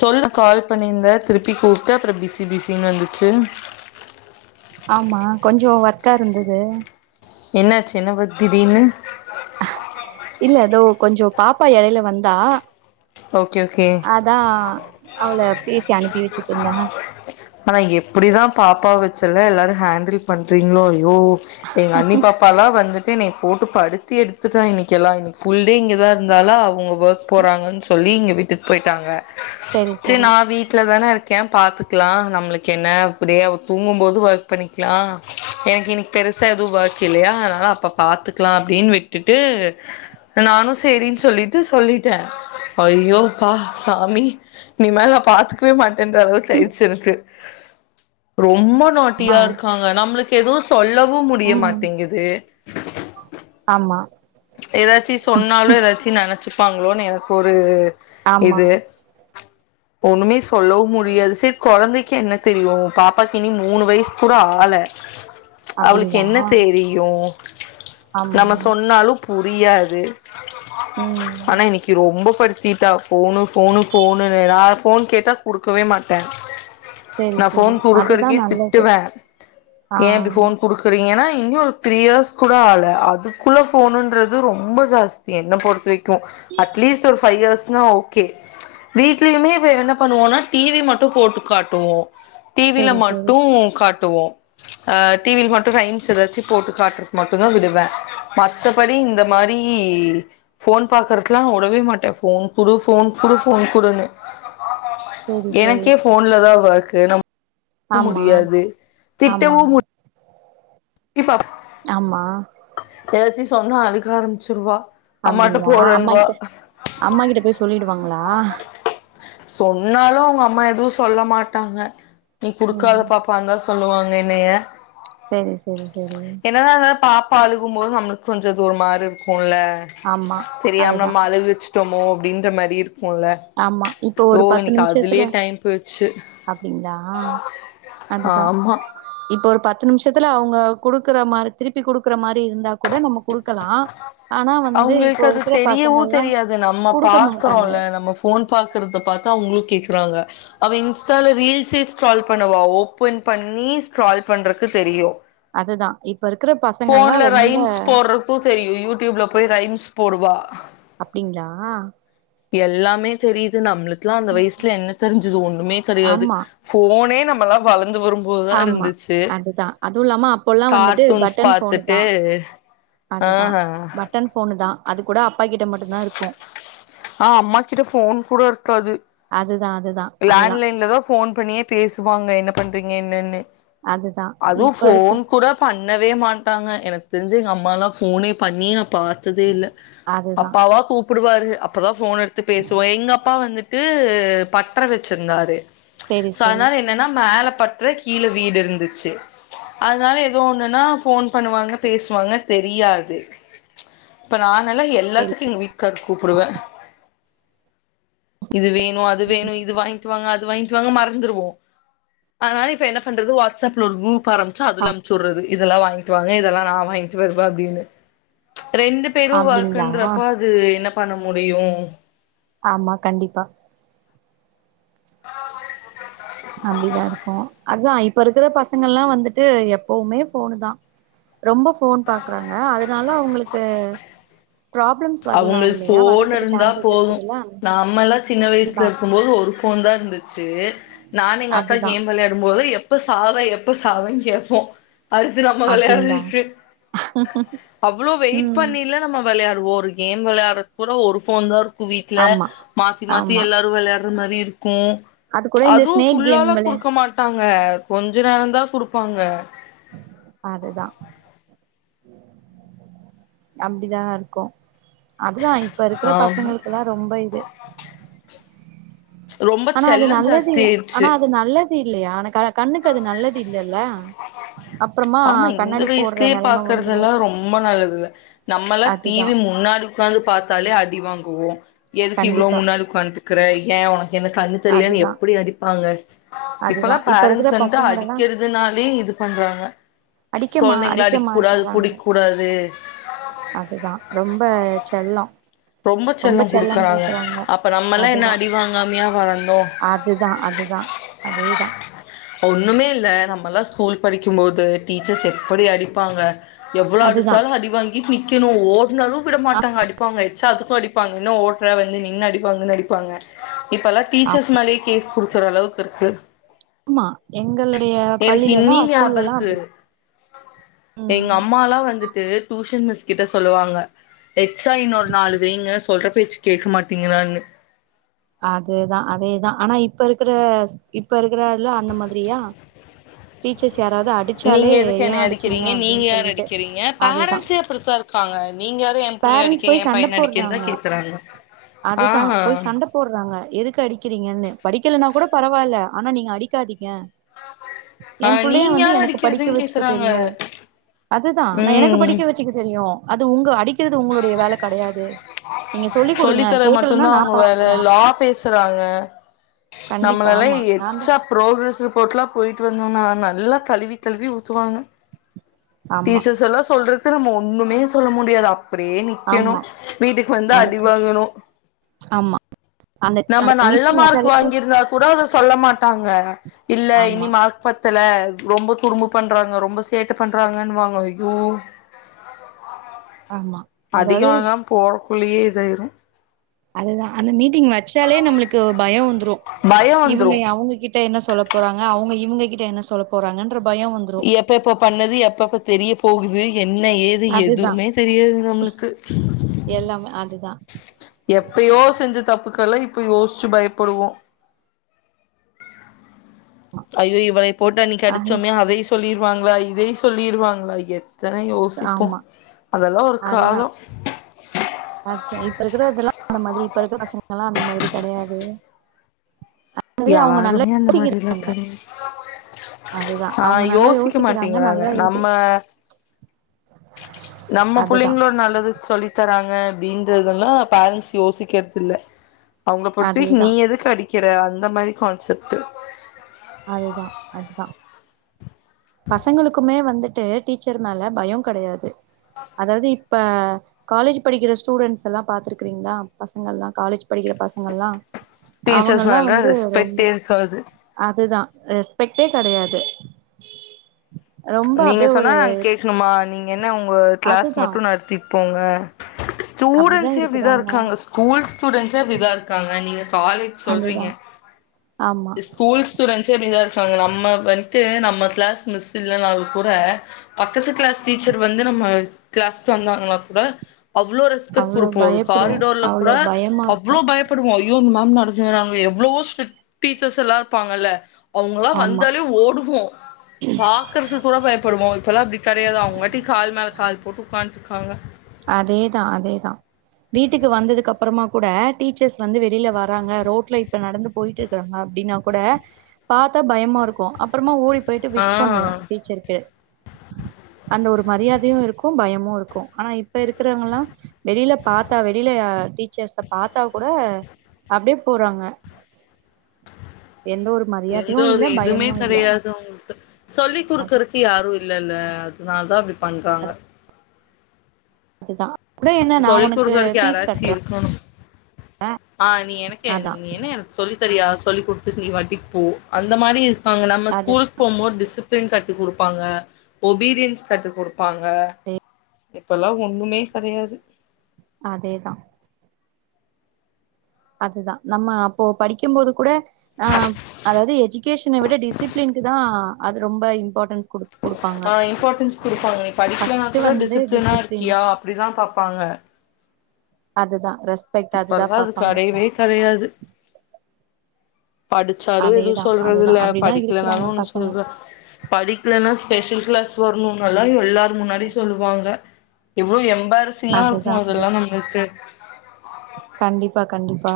சொல்லு கால் பண்ணிருந்த திருப்பி கூப்ட்டே அப்புறம் பிசிபிசினு வந்துச்சு. ஆமா கொஞ்சோ வர்க்கா இருந்து தூ. என்னாச்சு என்ன வர்க் திடீர்னு இல்ல எதோ கொஞ்சோ பாப்பா எடையில வந்தா ஓகே ஓகே அதா அவள பேசி அனுப்பி வெச்சுட்ருந்தே. ஆனா எப்புடிதா பாப்பாவ வெச்சல்லா எல்லாரூ ஹேண்டில் பண்றீங்ளோ யோ எங்க அண்ணி பாப்பால்லா வந்துட் தென்னைய போட்டு படுத்தி எடுத்துட்டா இன்னிக்கி எல்லா இன்னிக்கி ஃபுல் டே இங்கதா இருந்தாலா அவங்க வர்க் போறாங்கன் ஸ் வீங்க விட்டுட் போயிட்டாங்க. செரி சரி செரி நா வீட்ல தானே இருக் க்கே பாத்துக்குலா நம்மளுக்கு என்ன அப்டியே அவ தூங்கும்போது வர்க் பண்ணிக்குலா எனக்கு இன்னிக்கு பெருசா எதுவும் வர்க் இல்லையா அதனால அப்ப பாத்துக்கலா அப்டின்னு விட்டுட்டு நானும் சேரின் சொல்லிட்டு சொல்லிட்டே. ஐயோப்பா சாமி இனி மேல பாத்துக்கவே மாட் இந்த அளவுக்கு ஆயிருச்சு எனக்கு. ரொ ம்ப ஆ நாட்டியா இருக்காங்க நம்மளுக் எதோ சொல்ல துவும் முடிய ம் மாட்டேங்குது. ஆமா ஏதாச்சி சொன்னாலு ஏதாச்சி நன வச்சுப்பாங்களோனு எனக்கு ஒரு ஆமா ச் இப்ப ஒன்னுமேஸ் சொல்லவும் முடியாது செரி கொழந்தைக்கு கு என்ன தெரியும் பாப்பாக்கு இனி மூணு வயசு கூட ஆள அவளுக்கு அப்டிங்களா என்ன தெரியும் ஆமா நம்ம சொன்னாலும் புரியாது ம் ஆனா இன்னைக்கு ரொம்ப படுத்திட்டா போனு போனு போனு நா போன் கேட்டா குடுக்கவே மாட்டேன் செரி நான் செரி போன் அதுதா குடுக்குறக்கே நல்லது திட்டுவேன் ஆ ஏன் இப்டி போன் குடுக்குறீங்கன்னா இன்னும் ஒரு த்ரீ இயர்ஸ் கூட ஆல அதுக்குள்ள போனு றது ரொம்ப ஜாஸ்தி என்ன பொறுத்த வரைக் கும் அட்லீஸ்ட் ஒரு ஃபைவ் இயர்ஸ் னா ஓகே ச் வீட்லயுமே இப்ப என்ன பண்ணுவோனா டி வி மட்டும் போட்டு காட்டுவோம் டி வில செரி செரி மட்டும் காட் டுவோம் ஹ டி வில மட்டும் ரைம்ஸ் ஏதாச்சு போட்டு காட்றதுக்கு மட்டும்தான் விடுவேன் மத்த படி இந்த மாரி போன் பாக்குறதுலாம் நான் உடவே மாட்டேன் போன் குடு போன் குடு போன் குடுன்னு செரி செரி எனக்கே போன்லதான் வ கு நமக் ஆமா முடியாது ஆமா திட்டவும் முடி இபாஃப் ஆமா ஏதாச்சும் சொன்னா அழுக ஆரம்பிச்சிருவா அம்மாட்ட அப்டிங்களா அம்மா போறேன்னுவா கிட்ட அம்மா கிட்ட போய் சொல்லிடு வாங்களா சொன்னாலும் அவுங்க அம்மா எதுவும் சொல்ல மாட்டாங்க நீ குடுக்காத ம் பாப்பான் தான் சொ சொல்லுவாங்க என்னைய செரி செரி செரி பா அழுகும் போது நம்மள்க் கொஞ்சோ அது ஒர் மார்ருக்குல்ல ல ஆமா தெரியாம அதுதா நம்ம அழுக வச்சுட்டோமோ அப்டின்ற மாரி இருக் குல்ல ஆமா இப்போ ஒரு பத்து நிம்ஷெத்துல அப்டிங்ளா அதுதா ஆமா இப்ப ஒரு பத் த்து நிமிஷத்துல அவுங்க குடுக்குற மாரி திருப்பி குடுக்குற மாரி இருந்தா கூட நமக் குடுக்கலா ஆனா வந்து அவங்களுக்கு இப்போ அது இருக்குற தெரியவு பசங்கல்லா தெரியாது நம்ம குடுக்க மாட்டாங்க பாக்குறோம்ல நம்ம ஃபோன் பாக்குறத பாத்தா அவுங்ளு கேக்குறாங்க அவ இன்ஸ்டால ரீல்ஸே ஸ்ட்ரால் பண்ணுவா ஓபன் பண்ணி ஸ்ட்ரால் பண்றக்கு தெரியு அதுதா இப் ஃபோன்ல ரைம்ஸ் போட்றக்கு தெரியு யூடியூப்ல போய் ரைம்ஸ் போடுவா அப்டிங்ளா எல்லாமே தெரியிது நம்ளுக் க்லா அந்த வயசுல என்ன தெருஞ்சது ஒண்ணுமே கெடையாது ஆமா ஃபோனே நம் ம்மளா வள ஆமா அதுதா அதுவுல்லாம அப்போல்லா வந்துட்டு கார்ட்டூன்ஸ் பட்டன் ஃபோனு பாத்துட்டு தா ஆ அதுதா ஹா பட்டன் ஃபோனு தா அது கூட அப் அப்பாக்கிட்ட மட்டுந்தா இருக்கூ ஆ அம்மாக்கிட்ட ஃபோன் கூடருக்காது தா அது லேண்ட்லைன்லதா ஃபோன் பண்ணியே பேசுவாங்க என்ன பண் றீங்க என்னன்னு அதுதா அதூ இப்ப இருக்க ஃபோன் கூட பண் ணவே மாட்டாங்க எனக் தெருஞ்சு எங்க அம்மால்லா ஃபோனே பண்ணியே நா பாத்ததே இல்ல அதுதா அப்பாவ கூப் புடுவாரு அப்பதா ஃபோன் எடுத்து பேசுவோ எங்க அப்பா வந்துட் டு பாட் ட்ற வச்சுருந்தாரு சேரி ப்ச் சோ சேரி அத்னால என்னன்னா மேல பற்ற கீழ வீடு இருந்துச்சு அதனால எதோ ஒண்ணுன்னா ஃபோன் பண்ணுவாங்க பேசுவாங்க ப்ச் தெரியாது இப்ப நா நால சேரி எல்லாத்துக்கு எங்க வீட்டுக்கார் கூப்புடுவே இதுவே நோ அது வேணும் இது இது வாங்கிட்டு வாங்க அது வாங்கிட்டு வாங்க மறந்துருவோம் அதனால இப்ப என்ன பண்றது வாட்சப்ல் குரூப் ஆரம்பிச்சா அதூல அனூப்சிவுட்றது இதெல்லாம் வாங்கிட்டு வாங்க இதெல்லாம் நா வாங்க் ட்டு வருவா அப்டின்னு ரெண்டு ப்ச் பேரும் அப்டிங்களா ஒர்க்ன்றப்ப அது என்னப் பண்ண முடியும் ஆமா கண்டிப்பா [unintelligible] அப்படிதான் இருக்கும் அதா இப்ப இருக்கிற பசங்கள்ல்லாம் வந்துட்டு எப்பவுமே போனு தான் ரொம்ப ஃபோன் பாக்குறாங்க அதனால அவங்களுக்கு ப்ராப்ளம்ஸ் வரலாம் அவங்களுக்கு இல்லையா ஃபோன் வர்றதுக்கு இருந்தா சான்சஸ் போது இருக்குதுல்ல நாமெல்லா சின்ன வயசுல இதுதான் இருக்கும்போது ஒரு ஃபோன் தான் இருந்துச்சு நானூ எங்க அக்கா அதுதா கேம் விளையாடும்போது எப் எப்ப சாவே எப்ப சாவேன்னு கேட்போம் அடுத்தூ நம்ம அப்டிங்களா விளையாட்றதுக்கு அவ்ளோ வெயிட் ம் பண்ணியல்லா நம்ம வொ விளையாட்றுவோ ஒரு கேம் விளையாட்றதுக் கூட ஒரு போன் தான் இரு வீட்ல ஆமா மாத்தி மாத்தி ஆமா எல்லாரும் விளையாட்றதுமாத்ரி இர் ஹூம் அது கூட இந்த அதுவும் ஸ்னேக் கேம் ஃபுல்லாலா வெளயா கொடுக்க மாட்டாங்க கொஞ்ச நேரம்தா குடுப்பாங்க அதுதான் அப்படிதான் இருக்கும் அதுதான் இப்ப இருக்கிற ஆமா பசங்களுக்கெல்லாம் ரொம்ப இது ரொம்ப ஆனா அது செல்லம் நல்லது ஜாஸ்தி ஆனா ஆயிடுச்சு அது நல்ல இல்லையா? ஆன கண கண்ணுக்கு அது நல்லது இல்லல்ல அப்புறமா ஆமா இந்த கண்ணாடி போடுற வயசுலயே நெலம வந்துரு பாக்குறதுதெல்லாம் ரொம்ப நல்லது இல்ல நம்மளா அதுதா டிவி முன்னாடி உட்கார்ந்து பார்த்தாலே அடிவாங் இல்ல எதுக்கு இவ்ளோ கண்டிப்பா முன்னாடி உக்காந்து க்றக்யாங் உனக் எனக் கண்ணூ தெரில்லியான்னு அதுதா எப்படி அடிப்பாங்க அதுதா இப்பல்லாம் இப்ப இருக்கிற பேரண்ட்ஸ் வந்து பசங்களல்லா அடிக்கிறதுனாலே இந் பண்றாங்க அடிக்கமா கொழந்தைங்கள அடிக்க அடிக் மா அடிக்க கூடாது மாட்டுறாங்க புடிக் கூடாது, அதுதா ரொம்ப செல்லோ ரொம்ப செல்லம் செல்லோ குடுக்கறாங்க, குடுக்குறாங்க அப்ப நம்மல்லாம் என்ன அதுதா அடிவ்வாங்காமியா வளற்ந்தோம், அதுதா அதுதா அதேதா ஒண்ணுமே இல்ல, நம் பல்லஸ் ஸ்கூல் படிக்கும்போது டீச்சர்ஸ் எப்படி அடிப்பாங்க எவ்வளோ அதுதா அடிச்சாலும் அடி வாங்கிட் நி [unintelligible] [unintelligible] விடமாட்டாங்க அடிப்பாங்க ச்சா அதுக்கும் அடிப்பாங்க என்ன ஓட்ற வந்து நின்னு அடிப்பாங்கன்னு அடிப்பாங்க இப்பலாம் டீச்சர்ஸ் மேலயே கேஸ் குடு சொல்ற அளவுக்கு இருக்கு ஆமா எங்களுடைய பள்ளி இண்ணி ஞாபருக்கு ம் எங்க அம்மாலாம் வந்துட்டு டூஷன் மிஸ் கிட்ட சொல்லுவாங்க எக்ஸா இன்னொரு நாலு வெய்ங்க சொல்ற பேச்சு கேக்க மாட்டீங்கறான்னு அதேதான் அதேதான் ஆனா இப்ப இருக்குற ஸ் இப்ப இருக்கற இதுல அந்த மாதிரியா டீச்சர்ஸ் யாராவது அடிச்சாலே நீங்க எதுக்கு ஏ என்னயா அடிச்சீங்க அடிக்கிறீங்க நீங்க அப்டின்னு யாரு சொல்லிட்டு அடிக்கிறீங்க அதுதா பேரன்ட்ஸே அப்டித்தான் இருக்காங்க நீங்க யாரு என் புள்ளய பேரண்ட்ஸ் அடிக்க போய் என் சண்ட பையன அடிக்கன்னு போடுறாங்க தான் கேக்குறாங்க ஆஹ் ங்க எதுக்கு அடிக்கிறீங்கன்னு படிக்கலன்னாக் கூட பரவால்ல ஆனா நீங்க அடிக்காதீங்க ஆ என் புள்ளைய நீங்க வந்து யாரு எனக்கு படிக்க அடிக்கிறதுன்னு வச்சுக்க கேக்குறாங்க தெரியும் அதுதான் நான் எனக்கு ம் படிக்க வச்சுக்க தெரியும் அது உங்க அடிக் கிறது உங்களுடைய வேல கெடையாது நீங்க சொல்லி குடுங்க சொல்லித்தர கேக்கலனா மட்டுந்தா நான் அவங்க பாத்து வேல லா பேசுறாங்க கண்டிப்பா நம்மளெல்லாம் ஆமா நான்தா எச்சா ப்ரோக்ரஸ் ரிப்போர்ட்லாம் போய்ட்டு வந்து நா நல்லா கலுவி கலுவி ஊத்துவாங்க ஆமா டீசர்ஸ் எல்லாம் சொல்றது [unintelligible] நம்ம ஒண்ணுமே சொல்ல முடியாது அப் அப்டியே நிக்கணு ஆமா வீட்டுக்கு வந்தா அடி நமக்கு வாங்கணு ஆமா அந்த நம்ம அந்த நல்ல மீட்டிங் மார்க் வச்சாலே வாங்கியிருந்தாக்கூட அத சொல்ல மாட்டாங்க இல்ல இனி ஆமா மார்க் பத்தல ரொம்ப துரும்பு பண்றாங்க ரொம்ப சேட்ட பண்றா றாங்கன்னுவாங்க அய்யோ ஆமா அடிக அதாவது வாங்காம போ குளியே இதாயிரும் அதுதான் அந்த மீட் மீட்டிங் வச்சாலே நம்பளுக்கு பயம் வந்துரும் பயோ இவங்க வந்துரு அவுங்ககிட்ட என்ன சொல்ல போறாங்க அவுங்க இவுங்க கிட்ட என்ன சொல்ல போறாங்கன் எப்ப எப்ப பண்ணது எப்பப்ப தெரிய போகுது என்ன ஏது அதுதா எதுமே தெரியாது நம்மளுக்கு எல்லாமே அதுதா எப்பயோ செஞ்சது தப்புக்கெல்லாம் இப்ப யோசிச்சு பயப்படுவோம் ஐயோ இவளைய போட்டு அன்னிக்கு அஹ் அடுச்சோமே அதையு சொல்லிரு வாங்ளா இதையு சொல்லிருவாங்ளா எத் எத்தன யோசிப்போம் ஆமா அதெல்லாம் ஒரு காலம் அது இப்ப இருக்கறதெல்லா [inaudible] மாரி இப்ப இருக்கற பசங்கல்லா அந்த மாரி கடையாது யாருமே அந்த மாரில்லா திங் அதுதா ஆ அவங்க நல்லா யோசிக்க யோசிக்கிறாங்க மாட்டீங்கிறாங்க நல்லா இது நம்ம நம்ம அதுதா புள்ளைங்ளோட நல்லது சொல்லி தராங் க அப்டின்றதல்லா பேரண்ட்ஸ் யோசிக்றது இல்ல அவங்க பொறுத்த வரைக்கு நீ அதேதா எதுக்கு அடி க்கிற அந்த மாரி கான்செப்ட்டு அதுதா அதுதா பசங்களுக்குமே வந்து ட்டு டீச்சர் மேல பயோ கடையாது அதாவது இப் ப்ப காலேஜ் படிக்ற ஸ்டூடெண்ட்ஸ் எல்லா பாத்துருக்கிங்களா பசங்கல்லா காலேஜ் படிக்ற பசங்கல்லா டீச்சர் சொல்ற ரெஸ்பெக்டேயிருக்காது அதுதா ரெஸ்பெக்டே கெடையாது ரொம்ப ச்சு நீங்க அப்டியே சொன்னா ஒரு நாங்க கேக்ணுமா நீங்க என்ன உங்க கிளாஸ் அதுதா மட்டோ நடத்தி போங்க ஸ்டூடன்சே அப்டிதா இருக்காங்க ஸ்கூல் ஸ்டூடன்சே அப்டிதா இருக்காங்க நீங்க காலேஜ் அதுதா சொல்றீங்க ஆமா ஸ்கூல் ஸ்டூடன்ஸ் எப்டிதா இருக்காங்க நம்ம வன்ட்டு நம்ம கிளாஸ் மிஸ் இல்லனாலு கூட பக்கத்து கிளாஸ் டீச்சர் வந்து நம்ம கிளாஸ்க்கு வந்தாங்கன்னா கூட அவ்ளோ ரெஸ்பெக்ட் அவ்ளோ குடுப்போ ஒ பயப்படுவோ காரிடோர்ல கூட அவ்ளோ பயமா இருக்கு அவ்ளோ பயப்டுவோ ஐயோ மேம் நடறாங்க எவ்வளோ ஸ்ட்ரீட் டீச்சர்ஸ் எல்லா இருப்பாங்கல்ல அவங்களா ஆமா வந்தாலே ஓடுவோ பா டீச்சர்ஸ் கூட பயப்டுவோ இப்பெல்லா அப்டி கடையாது அவங்காட்டி கால் மேல கால் போட்டு உட்காந் த்துகாங்க அதேதா அதேதா வீட்டுக்கு வந்ததுக்கு அப்றமா கூட டீச்சர்ஸ் வந்து வெளில வராங்க ரோட்ல இப்ப நடந்து போயிட்டு இருக்குற அப்டின்னா கூட பாத்தா பயமா இருக்கு அப்றமா ஓடி போயிட்டு ஆ விஷ் பண்ணுவோ டீச்சர்க்கு அந்த ஒரு மரியாதையு இருக்கு பயமு இருக்கு ஆனா இப் இப்ப இருக்குறவங்கலா வெளில பாத்தா வெளில யா டீச்சர்ஸ்ஸ பாத்தா கூட அப்டியே போறாங்க எந்த ஒரு எந்த மரியாதையு இல்ல ஒரு இதுமே பயமு இல்ல கடையாது அவங்களுக்கு சொல்லி அது குடுக்குறத்து யாரும் இல் இல்ல இல்ல அதனால தான் அப்டி பண்றாங்க அதுதா கூட என்ன நா சொல்லி உனக்கு குடுக்கரக்கு ஃபீஸ் யாராச்சு கட்டுறே இருக்கணும். ஆஹ் நீ எனக்கு அதா நீ என்ன எனக்கு சொல்லி சரியா சொல்லி் குடுத்து நீ வாட்டி போ அந்த மாரி அங்க நம்ம அது ஸ்கூலுக்கு போம்போது டிசிப் ன் கத்து குடுப்பாங்க ஒபிடியன்ஸ் கத்து குடுப்பாங்க இப்பெல்லாம் ஒண்ணுமே கிடையாது. அதேதான். அதுதான் நம்ம அப்போ படிக்கும் போது கூட ஆஹ் அதாவது எஜுகேஷனைவிட டிசிப்ளின்கு தான் அது ரொம்ப இம்பார்ட்டன்ஸ் குடு குடுப்பாங்க ஆஹ் இம்பார்ட்டன்ஸ் குடுப்பாங்க நீ படிக்கலனா ஃபர்ஸ்ட் கூட வந்து டிசிப்ளினா டிசிப்ளின் இருக்கியா அப்படிதான் பாப்பாங்க. அதுதான். இப்பலாம் அது கடையவே கடையாது. படிச்சாலும் எதுவும் அதேதா சொல்றது அதுதா இல்ல அப்டிதா இருக்குறாங்க படிக்கலனாலும் ஒண்ணும் பசங்க சொல் படிக்கலன்னா ஸ்பெஷல் கிளாஸ் சொரணும் எல்லாம் எல்லாரும் முன்னாடி சொல்லுவாங்க இவ்வளோ எ பரிசிங்கா அதுதா இருக்கும் அது அதெல்லாம் நம்மளுக்கு. கண்டிப்பா கண்டிப்பா.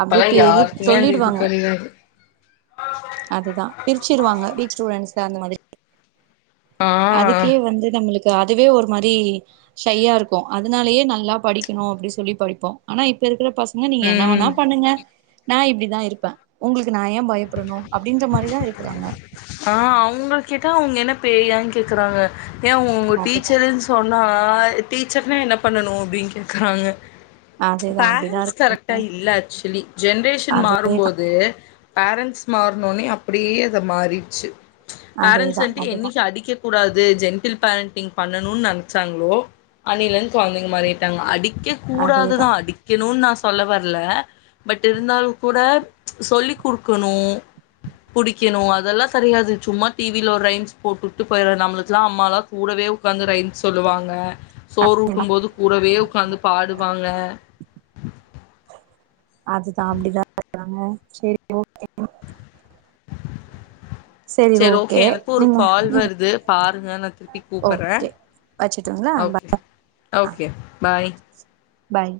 அப்படிய இப்பல்லா டி யாருக்குமே அந்த இது சொல்லிடுவாங்க கெடையாது அதுதான் பிரிச்சிருவாங்க வீக் ஸ்டூடெண்ட்ஸ் அந்த மாதிரி. ஆ அதுக்கே வந்து நம்மளுக் அதுவே ஒரு மாதிரி சையா இருக்கும் அதனாலயே நல்லா படிக்கணும் அப்படி சொல்லி படிப்போம் ஆனா இப்ப இரு இப் பசங்க நீங்க என்ன வேணா ம் பண்ணுங்க. நான் இப்படிதான் இருப்பேன் உங்களுக் நான் ஏன் பயப்படணும் அப்படின்ற மாதிரிதான் இருக்கிறாங்க. ஆ அவங்கள கேட்டா அவங்க என்ன பேயான் கேக்குறாங்க. ஏன் உங்க டீச்சருன் சொன்னா டீச்சர்னா என்ன பண்ணனும் அப்படின் கேக்குறாங்க. அதேதா அப்டிதா இரு பேரண்ட்ஸ் கரெக்டா இல்ல ஆக்சுவலி ஜென்ரேஷன் அதேதா மாறும்போது பேரண்ட்ஸ் மாறனோனே அப்படியே அதை மாறிடுச்சு. பேரெண்ட்ஸ் அதேதா வண்ட்டு அதுதா என்னைக்கு அடிக்க கூடாது ஜென்டில் பேரண்டிங் பண்ணணுன் நினைச்சாங்களோ அன்னிலருந் குழந்தைங்க மாறி - அடிக்க அதேதா கூடாதுதான் அடிக்கணும்னு நான் சொ சொல்ல வரல பட் இருந்தால கூட சொல்லி குடுக்கணும் புடிக்கணும் அதெல்லாம் கிடையாது சும்மா டிவில ஒரு ரைம்ஸ் போட்டுட்டு போய்ருவோ நம்மளுக்குல்லாம் அம்மாலாம் கூடவே உட்காந்து ரைம்ஸ் சொல்லுவாங்க சோறு ஊட்டும் போது கூடவே உக்காந்து பாடுவாங்க. அதுதான் அப்படிதான் சொல்றாங்க சரி ஓ சேரி சரி ஓகே எனக்கும் ஒரு நீங்க கால் வருது பாருங்க நான் திருப்பி கூப்பிறேன் ஓகே வச்சுட்டுங்களா ஓகே ஓகே பாய். பாய்